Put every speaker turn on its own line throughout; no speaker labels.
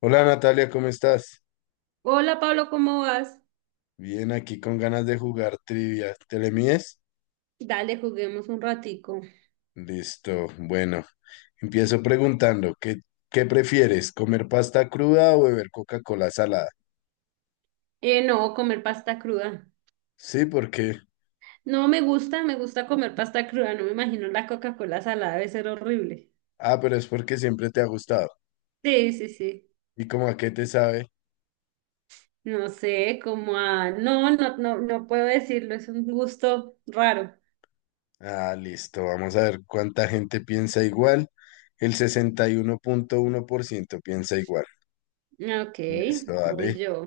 Hola Natalia, ¿cómo estás?
Hola Pablo, ¿cómo vas?
Bien, aquí con ganas de jugar trivia. ¿Te le mides?
Dale, juguemos un ratico.
Listo, bueno. Empiezo preguntando, ¿qué prefieres? ¿Comer pasta cruda o beber Coca-Cola salada?
No, comer pasta cruda.
Sí, porque.
No me gusta, me gusta comer pasta cruda. No me imagino la Coca-Cola salada, debe ser horrible.
Ah, pero es porque siempre te ha gustado.
Sí, sí, sí.
¿Y cómo a qué te sabe?
No sé, como a... No, no, no, no puedo decirlo, es un gusto raro.
Ah, listo, vamos a ver cuánta gente piensa igual. El sesenta y uno punto uno por ciento piensa igual.
Ok,
Listo,
voy
dale.
yo.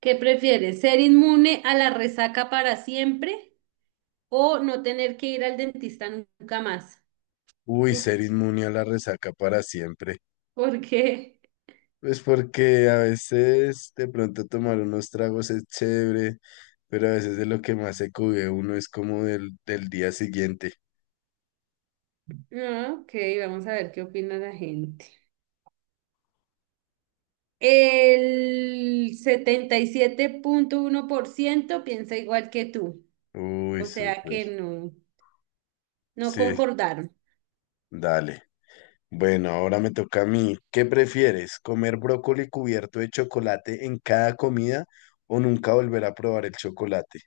¿Qué prefieres? ¿Ser inmune a la resaca para siempre o no tener que ir al dentista nunca más?
Uy,
Uf,
ser inmune a la resaca para siempre.
¿por qué?
Pues porque a veces de pronto tomar unos tragos es chévere, pero a veces de lo que más se cubre uno es como del día siguiente.
Ah, Ok, vamos a ver qué opina la gente. El 77.1% piensa igual que tú,
Uy,
o
súper.
sea que no, no
Sí,
concordaron.
dale. Bueno, ahora me toca a mí. ¿Qué prefieres? ¿Comer brócoli cubierto de chocolate en cada comida o nunca volver a probar el chocolate?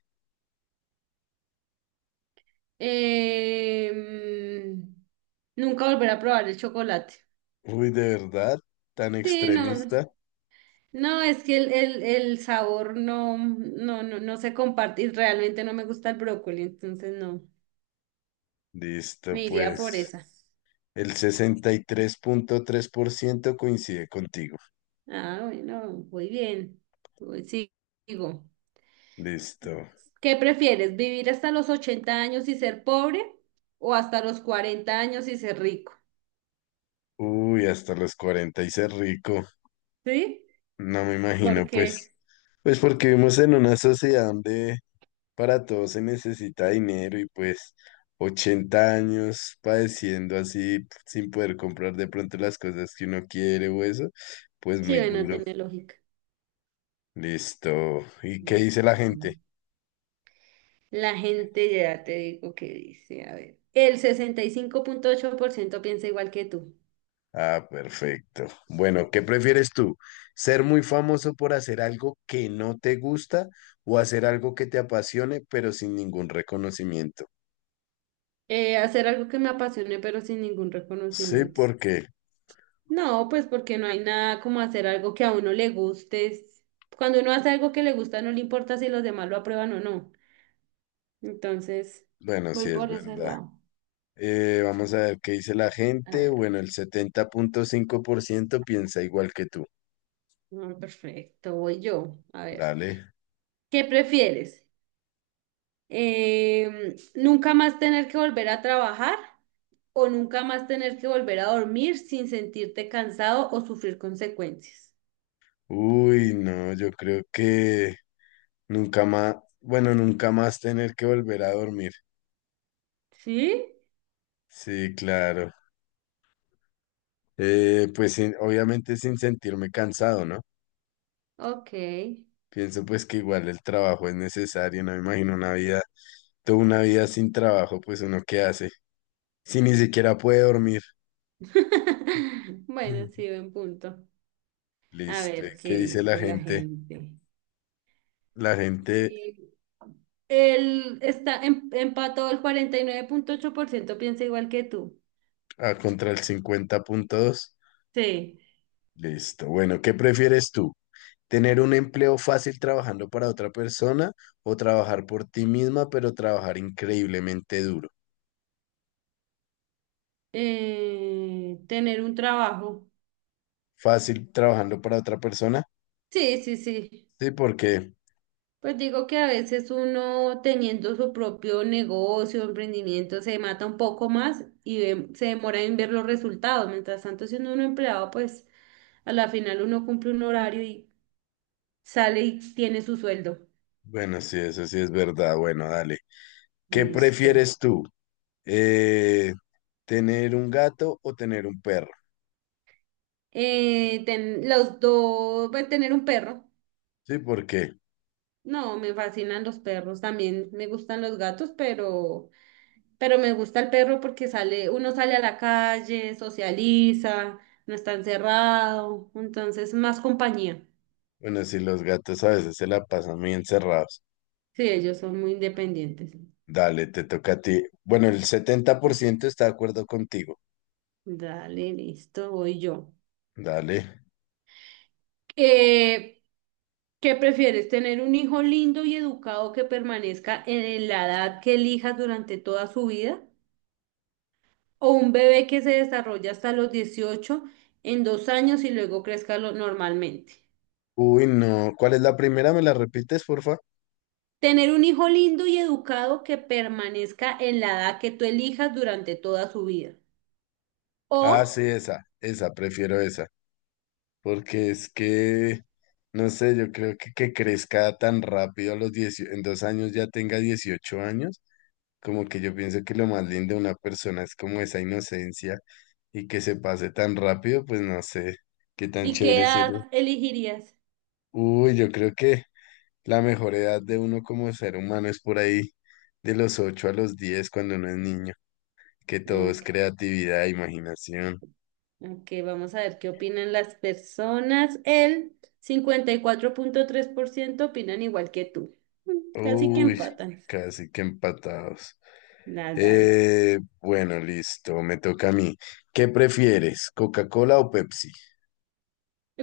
Em, Nunca volver a probar el chocolate.
Uy, ¿de verdad? ¿Tan
Sí, no,
extremista?
no, es que el sabor no, no, no, no se comparte y realmente no me gusta el brócoli, entonces no,
Listo,
me iría por
pues
esa.
el sesenta y tres punto tres por ciento coincide contigo.
Ah, bueno, muy bien. Sigo.
Listo.
¿Qué prefieres, vivir hasta los 80 años y ser pobre o hasta los 40 años y ser rico?
Uy, hasta los 40 y ser rico.
¿Sí?
No me imagino, pues.
Porque
Pues porque vivimos en una sociedad donde para todo se necesita dinero y pues 80 años padeciendo así sin poder comprar de pronto las cosas que uno quiere o eso, pues
sí,
muy
bueno,
duro.
tiene lógica.
Listo. ¿Y qué dice la
Listo.
gente?
La gente ya te digo que dice, a ver, el 65.8% piensa igual que tú.
Ah, perfecto. Bueno, ¿qué prefieres tú? ¿Ser muy famoso por hacer algo que no te gusta o hacer algo que te apasione pero sin ningún reconocimiento?
Hacer algo que me apasione pero sin ningún
Sí,
reconocimiento.
porque,
No, pues porque no hay nada como hacer algo que a uno le guste. Cuando uno hace algo que le gusta, no le importa si los demás lo aprueban o no. Entonces,
bueno,
voy
sí es
por ese
verdad.
lado.
Vamos a ver qué dice la
A
gente.
ver,
Bueno, el 70.5% piensa igual que tú.
perfecto, voy yo. A ver,
Dale.
¿qué prefieres? ¿Nunca más tener que volver a trabajar o nunca más tener que volver a dormir sin sentirte cansado o sufrir consecuencias?
Uy, no, yo creo que nunca más, bueno, nunca más tener que volver a dormir.
¿Sí?
Sí, claro. Pues obviamente sin sentirme cansado, ¿no?
Ok.
Pienso pues que igual el trabajo es necesario, no me imagino una vida, toda una vida sin trabajo, pues uno qué hace, si ni siquiera puede dormir.
Bueno, sí, buen punto. A
Listo.
ver,
¿Qué
¿qué
dice la
dice la
gente?
gente?
La gente
Y el, está empató el 49.8% piensa igual que tú.
a contra el 50.2.
Sí.
Listo. Bueno, ¿qué prefieres tú? ¿Tener un empleo fácil trabajando para otra persona o trabajar por ti misma, pero trabajar increíblemente duro?
Tener un trabajo.
Fácil trabajando para otra persona.
Sí, sí, sí.
Sí, porque,
Pues digo que a veces uno teniendo su propio negocio, emprendimiento, se mata un poco más y se demora en ver los resultados. Mientras tanto, siendo uno empleado, pues a la final uno cumple un horario y sale y tiene su sueldo.
bueno, sí, eso sí es verdad. Bueno, dale. ¿Qué
Listo.
prefieres tú? Eh, ¿Tener un gato o tener un perro?
Los dos, pues tener un perro.
Sí, porque,
No, me fascinan los perros. También me gustan los gatos, pero... Pero me gusta el perro porque sale, uno sale a la calle, socializa, no está encerrado, entonces más compañía.
bueno, sí los gatos a veces se la pasan muy encerrados.
Sí, ellos son muy independientes.
Dale, te toca a ti. Bueno, el 70% está de acuerdo contigo.
Dale, listo, voy yo.
Dale.
Eh, ¿Qué prefieres? ¿Tener un hijo lindo y educado que permanezca en la edad que elijas durante toda su vida? ¿O un bebé que se desarrolla hasta los 18 en 2 años y luego crezca normalmente?
Uy, no. ¿Cuál es la primera? ¿Me la repites, porfa?
Tener un hijo lindo y educado que permanezca en la edad que tú elijas durante toda su vida.
Ah, sí,
O,
esa. Esa, prefiero esa. Porque es que, no sé, yo creo que crezca tan rápido a los 10, en 2 años ya tenga 18 años, como que yo pienso que lo más lindo de una persona es como esa inocencia y que se pase tan rápido, pues no sé qué tan
¿y qué
chévere sería.
edad elegirías?
Uy, yo creo que. La mejor edad de uno como ser humano es por ahí de los 8 a los 10 cuando uno es niño, que todo
Mm,
es creatividad, imaginación.
Ok, vamos a ver qué opinan las personas. El 54.3% opinan igual que tú. Mm. Casi que
Uy,
empatan.
casi que empatados.
Nada,
Bueno, listo, me toca a mí. ¿Qué prefieres, Coca-Cola o Pepsi?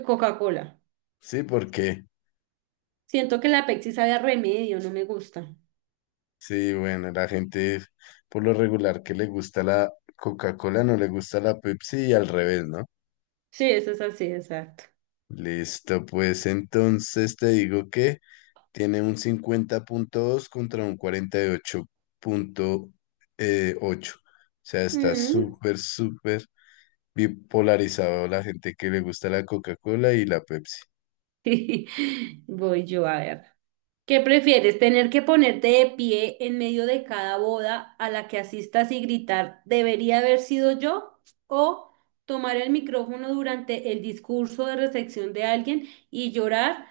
Coca-Cola.
Sí, ¿por qué?
Siento que la Pepsi sabe a remedio, no me gusta.
Sí, bueno, la gente por lo regular que le gusta la Coca-Cola no le gusta la Pepsi y al revés, ¿no?
Sí, eso es así, exacto.
Listo, pues entonces te digo que. Tiene un 50.2 contra un 48.8. O sea, está
Mm.
súper, súper bipolarizado la gente que le gusta la Coca-Cola y la Pepsi.
Voy yo a ver. ¿Qué prefieres? ¿Tener que ponerte de pie en medio de cada boda a la que asistas y gritar, debería haber sido yo? ¿O tomar el micrófono durante el discurso de recepción de alguien y llorar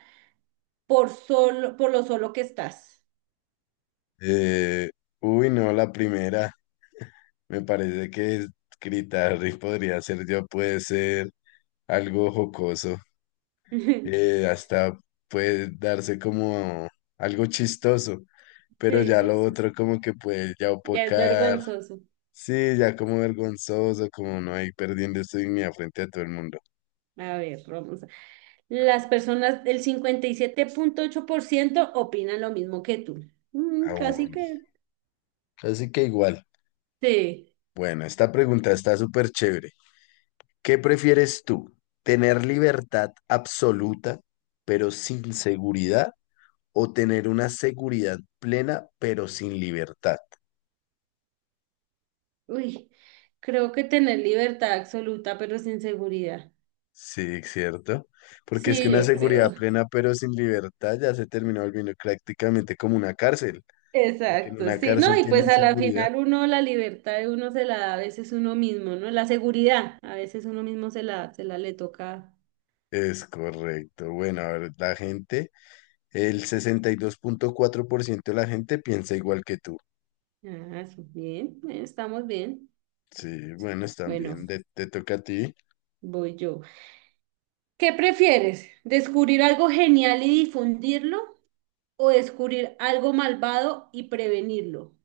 por solo, por lo solo que estás?
Eh, uy, no, la primera. Me parece que Critarri podría ser, ya puede ser algo jocoso. Hasta puede darse como algo chistoso. Pero
Sí,
ya
sí,
lo
sí.
otro como que puede ya
Ya es
opacar.
vergonzoso.
Sí, ya como vergonzoso, como no hay perdiendo su dignidad frente a todo el mundo.
A ver, Las personas del 57.8% opinan lo mismo que tú. Casi
Aún.
que.
Así que igual.
Sí.
Bueno, esta pregunta está súper chévere. ¿Qué prefieres tú? ¿Tener libertad absoluta, pero sin seguridad? ¿O tener una seguridad plena, pero sin libertad?
Uy, creo que tener libertad absoluta, pero sin seguridad.
Sí, ¿cierto? Porque es que
Sí,
una, sí,
yo
seguridad
creo.
plena, pero sin libertad, ya se terminó volviendo prácticamente como una cárcel. Porque en
Exacto,
una
sí. No,
cárcel
y pues
tienen
a la
seguridad.
final uno, la libertad de uno se la da a veces uno mismo, ¿no? La seguridad, a veces uno mismo se la le toca.
Es correcto. Bueno, a ver, la gente. El 62.4% de la gente piensa igual que tú.
Ah, sí, bien, bien, estamos bien.
Sí, bueno, están
Bueno,
bien. Te toca a ti.
voy yo. ¿Qué prefieres? ¿Descubrir algo genial y difundirlo o descubrir algo malvado y prevenirlo?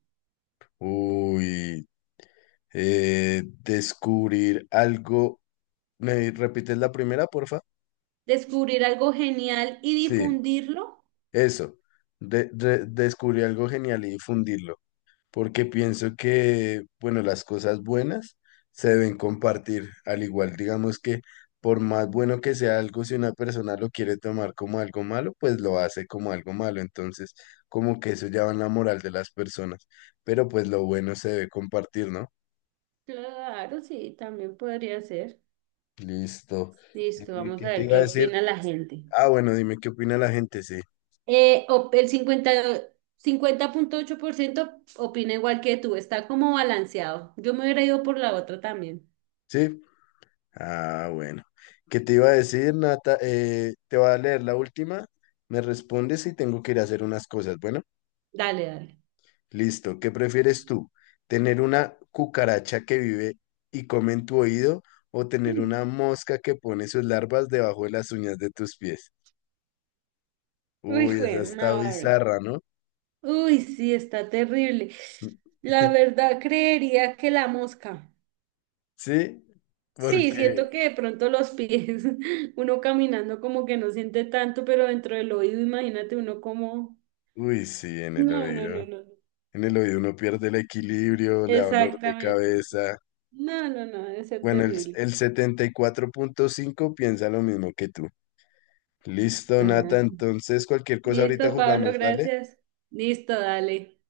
Uy, descubrir algo. ¿Me repites la primera, porfa?
¿Descubrir algo genial y
Sí,
difundirlo?
eso. Descubrir algo genial y difundirlo. Porque pienso que, bueno, las cosas buenas se deben compartir, al igual, digamos que por más bueno que sea algo, si una persona lo quiere tomar como algo malo, pues lo hace como algo malo, entonces como que eso ya va en la moral de las personas, pero pues lo bueno se debe compartir, ¿no?
Claro, sí, también podría ser.
Listo.
Listo,
¿Y
vamos
¿Qué
a
te
ver
iba
qué
a decir?
opina la gente.
Ah, bueno, dime qué opina la gente, sí.
El 50.8% opina igual que tú, está como balanceado. Yo me hubiera ido por la otra también.
¿Sí? Ah, bueno. ¿Qué te iba a decir, Nata? Te voy a leer la última. Me respondes y tengo que ir a hacer unas cosas. Bueno.
Dale, dale.
Listo. ¿Qué prefieres tú? ¿Tener una cucaracha que vive y come en tu oído o tener
Mm.
una mosca que pone sus larvas debajo de las uñas de tus pies?
Uy,
Uy, esa
jue
está
madre.
bizarra, ¿no?
Uy, sí, está terrible. La verdad, creería que la mosca.
Sí,
Sí,
porque,
siento que de pronto los pies, uno caminando como que no siente tanto, pero dentro del oído, imagínate uno como...
uy, sí, en el
No, no, no,
oído.
no.
En el oído uno pierde el equilibrio, le da dolor de
Exactamente, sí.
cabeza.
No, no, no, debe ser
Bueno, el,
terrible.
el 74.5 piensa lo mismo que tú. Listo,
Ajá.
Nata. Entonces, cualquier cosa ahorita
Listo, Pablo,
jugamos, dale.
gracias. Listo, dale.